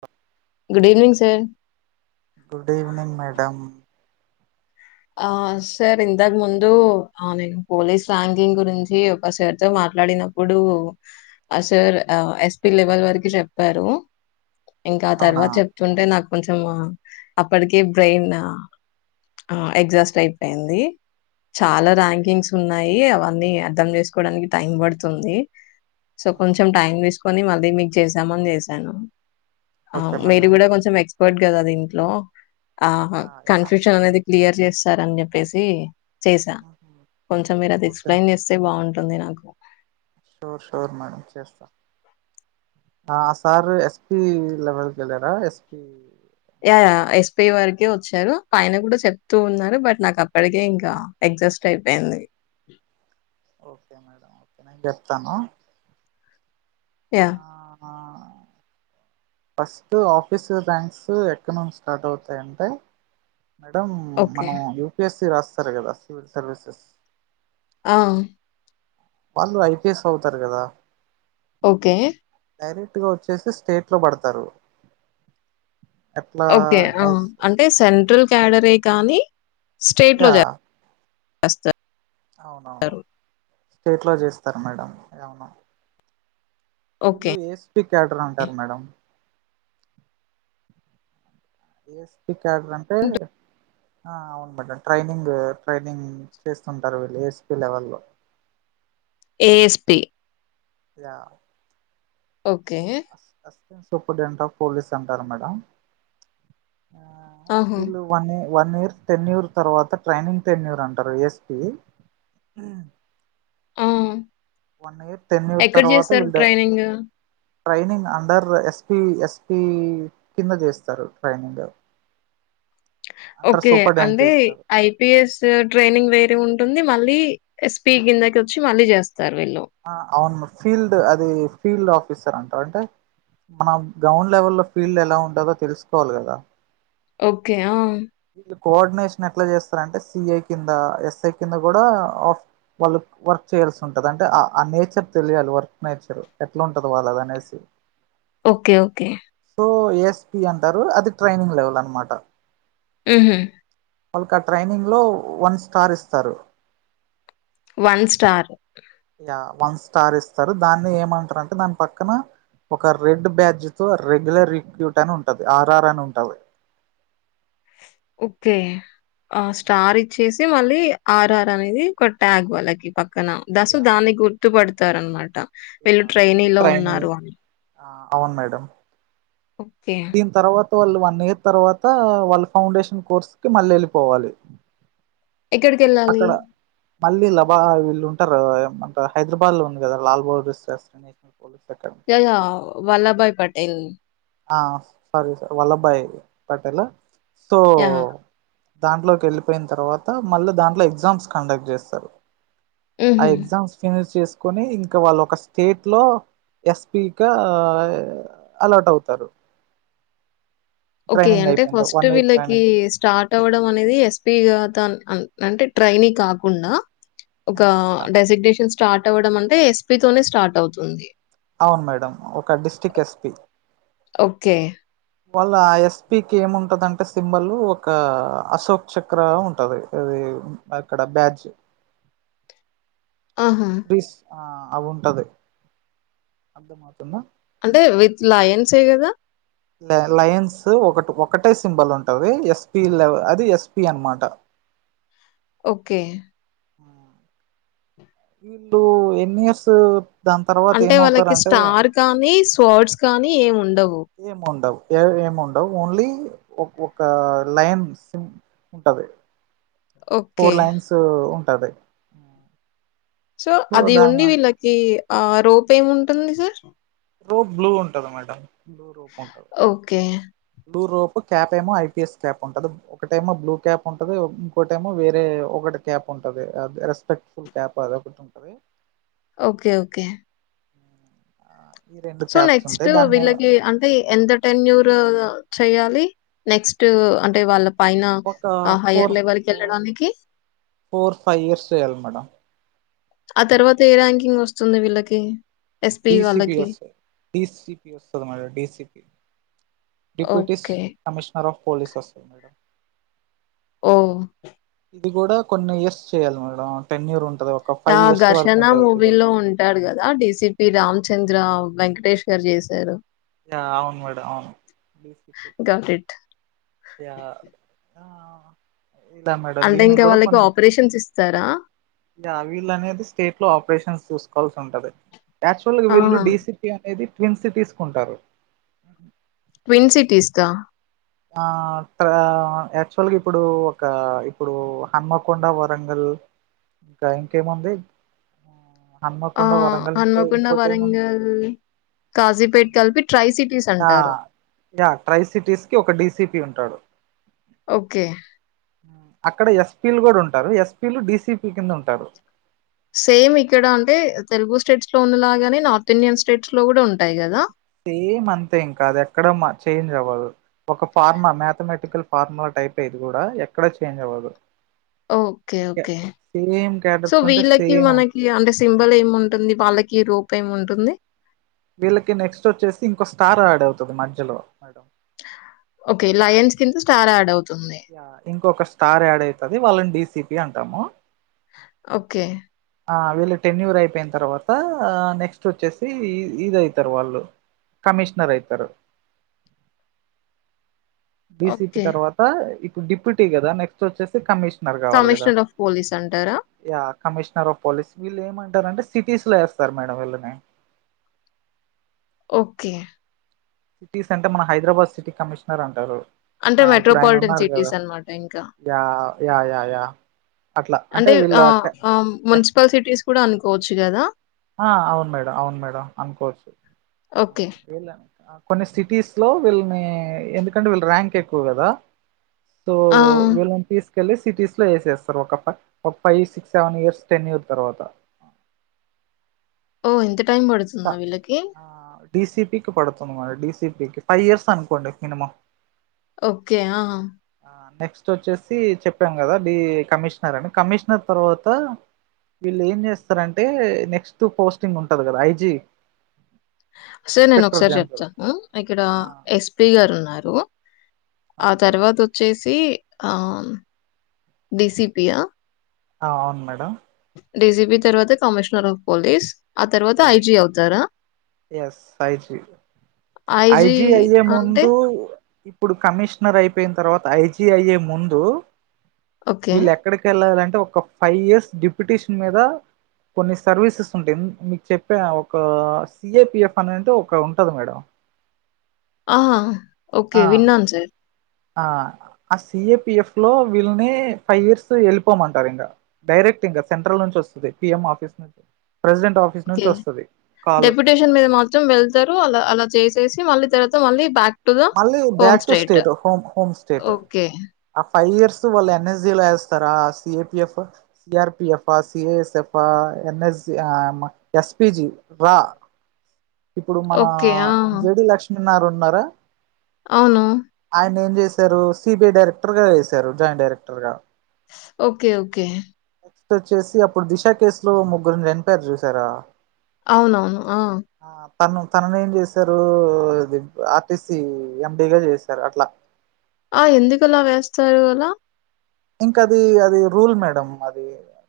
బ good evening sir good evening madam ఆ sir ఇంతకు ముందు ఆ నేను పోలీస్ యాంగంగ్ గురించి ఒక సారితో మాట్లాడినప్పుడు ఆ సార్ ఎస్పి లెవెల్ వరకి చెప్పారు ఇంకా ఆ అవునా తర్వాత చెప్తుంటే నాకు కొంచెం అప్పటికే బ్రెయిన్ ఎగ్జాస్ట్ అయిపోయింది చాలా ఓకే ర్యాంకింగ్స్ ఉన్నాయి అవ అర్ధం చేసుకోవడానికి టైం పడుతుంది సో కొంచెం టైం వేసుకొని మళ్ అ మీకు చేసామని చేసాను ఆ ఓకే మీరు మేడం కూడా కొంచెం ఎక్స్ వట్ కదా అది ఇంట్లో ఆహా ఆ, యా. కన్ఫ్యూషన్ అనేది క్లియర్ చేస్తారని చెప్పేసి చేసా మ్మ్. కొంచెం మీరు అది ఓకే ఎక్స్ప్లెయిన్ చేస్తే బాగుం ఉంది నాకు షూర్ షూర్ మేడం చేస్తా సార్ ఎస్పి లెవెల్కి వెళ్ళారా SP yeah yeah S P వరకే వచ్చారు ఆయన కూడా చెప్తూ ఉన్నారు బట్ నాకు అప్పటికే ఇంకా అడ్జస్ట్ అయిపోయింది ఓకే మేడం ఓకే నేను చెప్తాను ఆ యాహ్! ఫస్ట్ ఆఫీస్ బ్యాంక్స్ ఎక్కడ నుంచి స్టార్ట్ అవుతాయంటే మేడం మన ఓకే. యూపిఎస్ రాస్తారు కదా సివీల్ సర్విసెస్ ఆ వాళ్ళు ఐపిఎస్ అవుతారు కదా ఓకే డైరెక్ట్గా వచ్చేసి స్టేట్లో పడతారు ఎట్లా ఓకే ఆ అంటే సెంట్రల్ క్యాడర్ కానీ స్టేట్ లో యా జ రాస్ అవునవును స్టేట్ లో చేస్తారు మేడం ఏమనా ఓకే. వీళ్ళు ఏస్పి క్యాడర్ అంటారు మేడం ఏస్పి చ అంటే ఆ అవును మేడం ట్రైనింగ్ ట్రైనింగ్ చేస్తుంటారు వీళ్ళు ఎస్పి లెవెల్ లో ఏఎస్పిి యా ఓకే సూపర్డెట్ ఆఫ్ పోలీస్ అంటారు మేడం ఆ ఆహా! వీళ్ళువన్ ఏ వన్ ఇయర్ టెన్యూర్ తర్వాత ట్రైనింగ్ టెన్టీన్యూర్ అంటారు ఎస్పి ఆ వన్ ఇయర్ టెన్యూర్ ఎక్కడ తర్వాత జేస్తారు వీళ్ ట్రైనింగు? ట్రైనింగ్ అండరు ఎస్పి ఎస్పి కింద చేస్తారు ట్రైనింగ్ అండర్ ఓకే సూపరింటెండెంట్ అంటే చేస్తారు ఐపీఎస్ ట్రైనింగ్ వేరే ఉ ఉంటుంది మళ్ళీ ఎస్పీ కిందకి వచ్చి మళ్ళీ చేస్త ఆ అవును మ ఫీల్డ్ అది ఫీల్డ్ ఆఫీసర్ అంటారు అంటే మనం గ్రౌండ్ లెవెల్ లో ఫీల్డ్ ఎలా ఉంటదో తెలుసుకోవాలి కదా ఓకే ఆ వీళ్ళు కోఆర్డినేషన్ ఎట్లా చేస్తారంటే సిఏ కింద ఎస్ఐ కింద కూడా వాళ్ళు వర్క్ చేయాల్సి ఉంటది అంటే ఆ నేచర్ తెలియాలి వర్క్ నేచర్ ఎట్లా ఉంటది వాళ్ళది అనేసి ఓకే ఓకే ఓ ఏస్పి అంటారు అది ట్రైనింగ్ లెవెల్ అనమాట ఉహూ వాళ్ళకి ఆ ట్రైనింగ్ లో వన్ స్టార్ ఇస్తారు వన్ స్టార్ వన్ స్టార్ ఇస్తారు దాన్ని ఏమంటారుంటే దాని పక్కన ఒక రెడ్ బ్యాజ్ తో రెగ్యులర్ రిక్యూట్ అని ఉంటది ఆర్ ఆర్ అని ఉంటది ఓకే ఆ స్టార్ ఇచ్చేసి మళ్ళీ ఆర్ఆర్ అనేది ఒక ట్యాగ్ వాళ్ళకి పక్క న దశ యా దాన్ని గుర్తుపడు తరనమాట యా వీళ్ళు ట్రైని లో ట్రైనీ ఉన్నారు అని ఆ అవును మేడం ఓకే దీని తర్వాత వాళ్ళు వన్ ఇయర్ తర్వాత వాళ్ళ ఫౌండేషన్ కోర్స్ కి మళ్ళీ వెళ్ళిపోవాలి ఎక్కడికెళ్ళాలి? అక్కడ మళ్ళీ లబ వెళ్ళు ఉంటారు కదా హైదరాబాద్ లో ఉంది కదా లాల్ బోర్ [unintelligible] తెల్దా వల్లభాయి పటేల్ ఆ సరీ స వల్లబాయ పటేల్ ఆ య హ దాంట్లోకి వెళ్ళిపోయిన తర్వాత మళ్ళీ దాంట్లో ఎగ్జామ్స్ కండక్ట్ చేస్తారు ఆ హుహు. ఎగ్జామ్స్ ఫినిష్ చేస్త కొని ఇంకా వాళ్ళ ఒక స్టేట్ లో ఎస్పిగా అలాట్ అవుత తరు ఓకే అంటే ఫస్ట్ వన్ ఇయర్ ట్రైనింగ్ వీళ్ళకి స్టార్ట్ అవడం అనేది ఎస్పిగా దాన్ అంటే ట్రైని కాకుండా ఒక మేడం డెసిగ్నేషన్స్ స్టార్ట్ అవ్వడం అంటే ఎస్పి తోనే స్టార్ట్ అవుతుంది అవును మేడం ఒక డిస్ట్రిక్ట్ ఎస్పి ఓకే వాళ్ళ ఎస్పికి ఏముంటదింటే సింబల్ ఒక అశోక్ చక్ర ఉంటది ఇది అక్కడ బ్యాజ్ ఆహా ఆ అవి ఉంటది అర్థంమవుతుందా అంటే విత్ లా యన్సె గదా ల లైన్స్ ఒకటి ఒకటే సింబల్ ఉంటది ఎస్పి ల అది ఎస్పి అనమాట ఓకే వీళ్ళు ఎన్ని ఇయర్స్ దాని తర్వాత అంటే వాళ్ళకి ఏమవుతారంటే స్టార్ కానీస్ పొడ్స్ కానీ ఏం ఉ ఏ ఉండవ్ ఏ ఏమి ఉండవు ఓన్లీ ఒ ఒక లైన్ సిమ్ ఉంటంది ఓకే. ఫోర్ లైన్స్ టది సో అది ఉండి వీళ్ళకి ఆ రోప్ ఏముంటుంది సార్ రోప్ బ్లూ ఉంటది మేడం బ్లు రోప్ ఉంటంది ఓకే. బ్లూ రోపు క్యాప్ ఏమో ఐపీఎస్ క్యాప్ ఉంటది ఒకట ఏమో బ్లూ క్యాప్ ఉంటంది ఇంకోట ఏమో వేరే ఒకటి క్యాప్ ఉంటది అది రెస్పెక్ట్ఫుల్ క్యాప్ అది ఒకటి ఉంటంది ఓకే ఓకే ఈ రెండు సో క్యాప్స్ నెక్స్ట్ ఉంటాయి దాని మీద వీళ్ళకి అంటే ఎంత టెన్యూర్ చెయాలి నెక్స్ట్ అంటే వాళ్ళ పైన ఒక ఆహ్, హైయర్ ఫోర్ ఫోర్ లెవెల్‌కెళ్ళడానికి? ఫోర్ ఫైవ్ ఇయర్స్ చేయాలి మేడం ఆ తర్వాత ఏ ర్యాంకింగ్ వస్తుంది వీళ్ళకి ఎస్‌పీ డిసిపి వాళ్ళకి? వస్త డిసిపి వస్తది మే DCP deputies okay. Commissioner of police అస్తది మేడం ఓ ఇది కూడా కొన్ని ఇయర్స్ చేయాలి మేడం టెన్న్యూర్ ఉం ఆ ఘర్షణ మూవీ లో ఉంటాడు కదా డిసిపి రామ్ చ చంద్ర వెంకటేష్ గారు చేశారు అవును మేడం అవును గాట్ ఇట్. ఆ దా మేడం అంటే దీనికి ఇంకా కూడా వాళ్ళకి కొన్ని ఆపరేషన్స్ ఇస్తారా? విళ్లు అనేది స్టేట్ లో ఆపరేషన్స్ చూసుకోవాల్సి ఉంటది యాక్చువల్గా ఆ! వీళ్ళు డీసిపీ అనేది ట్విన్ సిటీస్ కుంటారు క్విన్ సిటీస్గా ఆ త్రా యాక్చువల్గా ఇప్పుడు ఒక ఇప్పుడు హన్మకొండ వరంగల్ ఇంకా ఇంకేముంది ఆ హన్మకొండ వరంగల్ ఇంకో అన్నపిండ ఇంకోటి ఏముంది వరంగల్ కాజీపేట కలిపి ట్రై సిటీస్ ఆ అంటారు టాడు ఓకే అక్కడ ఎస్పిలు కూడా ఉంటారు ఎస్పి లు డిసిపి కింద ఉంటారు సేమ్ ఇక్కడ అంటే తెలుగు స్టేట్స్ లో ఉన్నలాగాని నార్త్ ఇండియన్ స్టేట్స్ లో కూడా ఉంటాయి కదా సేమ్ అంతే ఇంకా అది ఎక్కడ మా చేంజ్ అవ్వదు ఒక ఫార్మా మ్యాథమెటికల్ ఫార్ములా టైప్ ఇది కూడా ఎక్కడ చేంజ్ అవ్వదు okay okay same so characters ఉంటే వీళ్ళకి సేమ్ ఉంటాయి మనకి అంటే సింబల్ ఏమి ఉంటుంది వాళ్ళకి రూపై ఏమి ఉంటు కుంటంది వీళ్ళకి నెక్స్ట్ వచ్చేసి ఇంకో స్టార్ యాడ్ అవుతుంది మధ్యలో మేడం ఓకే లైన్స్ కింద స్టార్ ఆడ్ అవుంది యా ఇంకొక స్టార్ యాడ్ అవుతది వాళ్ళని డిసి పి అంటాము ఓకే ఆ వీళ్ళు టెన్యూర్ అయిపోయిన తర్వాత నెక్స్ట్ వచ్చేసి ఇ ఇది అయితారు వాళ్ళు కమిషనర్ అయితారు బిసిపి ఓకే. తర్వాత డిప్యూటీ కదా నెస్ట్ వచ్చేసి కమిషన్ మరి కావాలి కదా కమిషనర్ ఆఫ్ పోలీస్ అంటారా? ఇగా కమిషనర్ ఆఫ్ పోలీస్ వీళ్ళు ఏమంటారంటే సిటీస్ లో వేస్తారు మేడం వీళ్ళని ఓకే సిటీస్ అంటే మన హైదరాబాద్ సిటీ కమిషనర్ అంటారు అంటే ఆ ఇప్పుడు ఆయన మెట్రోపాలిటన్ ఉన్నారు కదా సిటీస్ అనమాట ఇంకా యా యా యా యా అట్లా అంటే వీళ్ళ ఆ క- ఆ ఎక్స్- మున్సిపల్ సిటీస్ ఇప్పుడు అనుకోవచ్చు కదా ఆ అవును మేడం అవును మేడం అనుకోవచ్చు ఓకే. వెళను కొన్ని సిటీస్ లో వీళ్ళని ఎందుకంటే వీళ్ళ ర్యాంక్ ఎక్కువ కదా సో ఆ! విలనీ తీస్ కి వెళ్ళలి సిటీస్ లో వేసేస్తారు ఒక ఫై్ ఒక five six seven years ten year తర్వాత ఓ ఇ [unintelligible] టైం పడుతుందా వీళ్ళకి డిసిపీకి పడుతుంది మేడం డీసిపీకి ఫైవ్ ఇయర్స్ అనుకోండి మినిమం ఓకే ఆహా హ నెక్స్ట్ వచ్చేసి చెప్పాం కదా కమిషనర్ అని కమిషనర్ తర్వాత వీళ్ళు ఏం చేస్తారంటే నెక్స్ట్ పోస్టింగ్ ఉంటది కదా ఐజీ సో నేను ఇన్స్పెక్టర్ ఒకసారి జనరల్ చెప్తాను ఇక్కడ ఆ ఎస్పీ గారు ఉన్నారు [inaudible] ఆ అవును మేడం తర్వాత వచ్చేసి ఆ డిసిపియా ఆ అవును మేడం డీజీపీ తర్వాత కమిషనర్ ఆఫ్ పోలీస్ ఆ తర్వాత యాస్ ఐజీ అవుతారా? Yes I. G I. IG G అయ్యే అంటే ముందు ప్పుడు కమిష్నర్ అయిపోయిన తర్వాత ఐ. జీ అయ్యే ముందు. ఓకే. వీల్లేక్కడికి వెళ్ళాలంట్ టే ఒక ఫైవ్ ఇయర్స్ డిప్యుటేషన్ మీద కొన్ని సర్వీసెస్ ఉంటాయి. మ్మ్ చెప్పా ఒక సి. ఎ. పి. ఎఫ్ అనేంటే ఒక ఉంటది మేడం. ఆ ఓకే ఆ విన్నాను సార్ ఆ ఆ సి. ఏ. పి. ఎఫ్ లో వీళ్ళని ఫైవ్ ఇయర్స్ వెళ్ళిపోమంటారు ఇంగా. డైరెక్ట్ ఇంగా సెంట్రల్ నుంచి వస్తది. పి. ఎం ఆఫీస్ నుంచి ప్రెసిడెంట్ ఆఫీస్ ఓకే నుంచి వస్తుంది కాల్ డెప్యూటేషన్ మీద మాత్రం వెళ్తారు. అలా అలా చేసేస్ మళ్ళీ తర్వాత మళ్లీ బాక్ మళ్ళీ back to state home home state okay. Five years వాళ్ళు ఎన్. ఎస్జి లా ఏస్తారా. C. A. P. F, C. RP. F, C. A. S. F, N. SG ఆ అమ్మ ఎస్పి. జి రా ఇప్పుడు మన ఓకే. ఆ! జేడి లక్ష్మి న్నారు ఉన్నారా. అవును సారూ సి. బి. ఐ. డైరెక్టర్గా ఏసారు, జాయింట్ డైరెక్టర్గా. ఓకే ఓకే స్ట్ వచ్చేసి అప్పుడు దిశ కేసు లో ముగ్గురునేంపారు చూసారా? అవునవును ఆ నన్ను తననేం చేశారు. ఇది ఆర్టిస్ట్ సి ఎం. పీ. గా చేసార్ అట్లా ఆ ఎందుకులా వేస్తారు? అలా! ఇంకా అది అది రూల్ మేడం. అది ఆ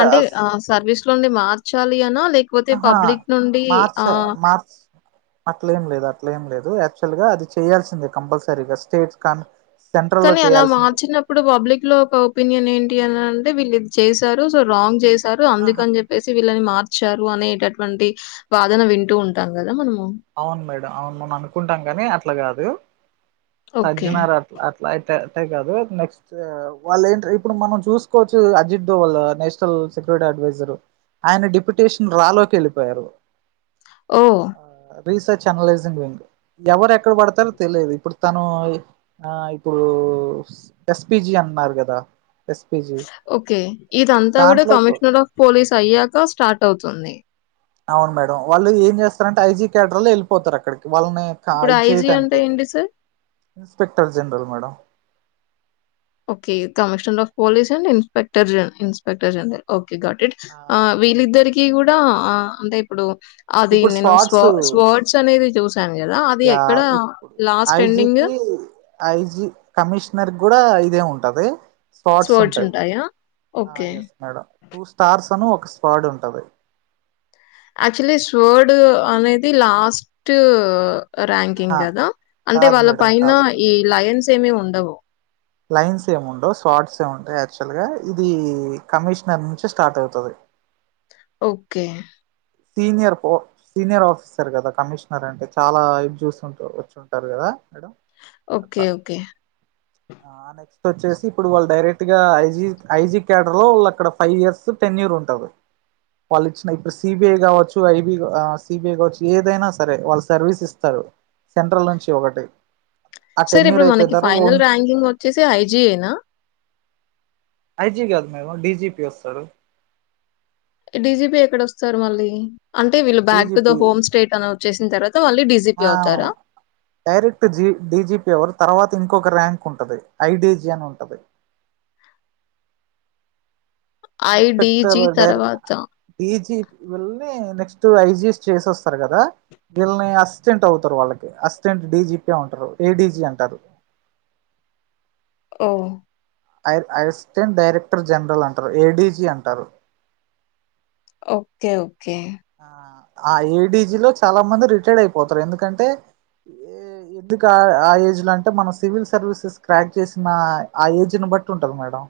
అంటే ఆ సర్వీస్లోది మార్చ్ చాలియాన్న. లేకపోతే ఆహా పబ్లిక్ నుండి మార్చ్ ఆ మార్చ్ అట్లేం లేదు, అట్లేం లేదు. యాక్చువల్ గా అది చేయాల్సిందే. కంపల్సరీగా స్టేట్స్ కాన్ సెంట్రల్ లో కానీ అలా చేయాల్సింది మార్చినప్పుడు. పబ్లిక్ లో ఒక ఒపీనియన్ ఏంటి అనన్ అంటే వీళ్ళుది చేశారు. సో రాంగ్ చేస్ తారు. అందుక ఆహా అని చెప్పేసి వి ళ్ళని మార్చారు అనేటటువంటి. వాదన వింటూ ఉంటాం కదా. మనం అవును మేడం అవును మనం అనుకుంటాం. గాని అట్ల్ లాగాదు ఓకే. సజ్జనారా అట్లా అట్లా ఏ టే తే గాదు. నెక్స్ట్ వాళ్ళు ఏంటి ఇప్పుడు మనం చూసుకోవచ్చు. Ajit Doval national security adviser. ఆయన డిప్యుటేషన్ రాలోకి వెళ్ళిపోయారు. ఓ రీసెర్చ్ అనలైజింగ్ వింగ్ ఎవరు ఎక్కడ పడతారో తెలియదు ఇప్పుడు తను ఇప్పుడు ఎస్పిజి అన్నారు కదా ఎస్పిజి ఓకే ఇదంతా కూడా దాంట్లో కమిషనర్ ఆఫ్ పోలీస్ అయ్యాక స్టార్ట్ అవుతుంది అవును మేడం వాళ్ళు ఏం చేస్తారంటే ఐజీ కేడర్ లో వెళ్ళిపోతారు అక్కడికి వాళ్ళని ఇప్పుడు ఇది ఐజీ అంటే చేయటానికి ఏంటి sir? Inspector general madam okay commissioner of police and inspector inspector అడికే ఓకే గాట్ ఇట్ వీళ్ళిద్దరిక కూడా ఆ అంటే ఇప్పుడు అది ఇప్పుడు నేను స్వ స్పాట్స్ స్వర్డ్స్ అనేది చూసాను గదా! అది ఎక్కడ ఇప్పుడు లాస్ట్ ఎండింగ్ ఐజీకి ఐజీ కమిషనర్ కూడా ఇదే ఉంటది స్ర్ట్స్ స్వర్డ్స్ ఉంటాయి ఉంటాయా? Okay. Yes madam two stars అని ఒక ఒక స్పాడ్ ఉంటుంది యాక్చులీ స్వర్డ్ అనేది లాస్ట్ ర్యాంకింగ్ ఆహా కదా అంటే కాదు వాళ్ళ మేడం పైన కాదు కాదు ఈ లయన్స్ సమమి ఉండవు లైన్స్ ఏమిండవు షార్ట్స్ ఏముంటాయి యాక్చువల్ గా ఇది కమిషనర్ నుంచి స్టార్ట్ అవుతది ఓకే సీనియర్ సీనియర్ ఆఫీసర్ కదా కమిషనర్ అంటే చాలా ఇది చూస్తు వచ్చుంటారు కదా మేడం ఓకే అట్లా ఓకే నెక్స్ట్ వచ్చేసి ఇప్పుడు వాళ్ళు డైరెక్ట్ గా ఐజీ ఐజీ కడర్ లో వాళ్ళు అక్కడ ఫైవ్ ఇయర్స్ టెన్ ఇయర్ ఉంటది వాళ్ళ ఇచ్చిన సిబిఐ కావచ్చు ఐబి సిబిఐ కావచ్చు ఏదైనా సరే వాళ్ళు సర్వీస్ ఇస్తారు సెంట్రల్ నుంచి ఒకటి ఆ సార్ టెన్యూర్ ఇప్పుడు అయిపోయిన మనకి తర్వాత ఫైనల్ ఓన్ ర్యాంకింగ్ వచ్చేసి ఐజిఐనా ఐజీ కాదు మేము డీజిపీ వస్తారు డీజిపీ ఎక్కడ వస్తారు మళ్ళీ అంటే వీళ్ళు back to the DGP home state అని వచ్చేసిన తర్వాత వాళ్ళీ డీజిపీ ఆ అవుతారా డైరెక్ట్ జీ డీజీపీ ఎవరు తర్వాత ఇంకొక ర్యాంక్ ఉంటది ఐడజియన్ ఉంటది ఐడీజీ ఇన్స్పెక్టర్ డై తర్వాత. డిజిపీ వెళ్ నెక్స్ట్ ఐజిఎస్ చేసి వస్తారు కదా వీళ్ళని అసిస్టెంట్ అవుతారు వాళ్ళకి అసిస్టెంట్ డీజిపీ ఉంటారు ఏడీజి అంటారు ఓ అజ్ అసిస్టెంట్ డైరెక్టర్ జనరల్ అంటారు ఏడీజీ అంటారు ఓకే ఓకే ఆ ఆ ఏడజీ లో చాలా మంది రిటైర్డ్ అయిపోతారు ఎందుకంటే ఎందుకు ఆ ఏజ్ లో అంటే మనం సివిల్ సర్వీసెస్ క్రాక్ చేసిన ఆ ఏజ్ బట్టి ఉంటది మేడం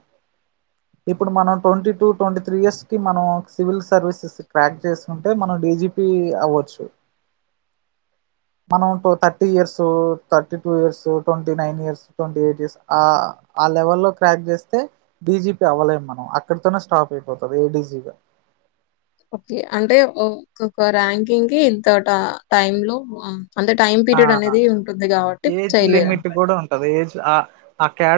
ఇప్పుడు మనం twenty two twenty three years కి మనం సివిల్ సర్వీసెస్ కక్ చే ంట మనం డీజిపీ అవ్వచ్చు మనం thirty years thirty two years twenty nine years twenty eight years ఆ లెవెల్ లో క్రాక్ చేస్తే డీజిపీ అవ్వలేము మనం అక్కడతోనే స్టాప్ అయిపోతుంది ఏడీజగా ఓకే అంటే ఒక ర్యాంకింగ్ కి ఇంత టైమ్ లో అంటే టైమ్ ఆ పీరియడ్ అనేది ఉంటుంది కాబట్టి ఏజ్ లిమిట్ చేయలేరునమాట కూడా ఉంటది ఏజ్ ఆ ఆ క్యాడ్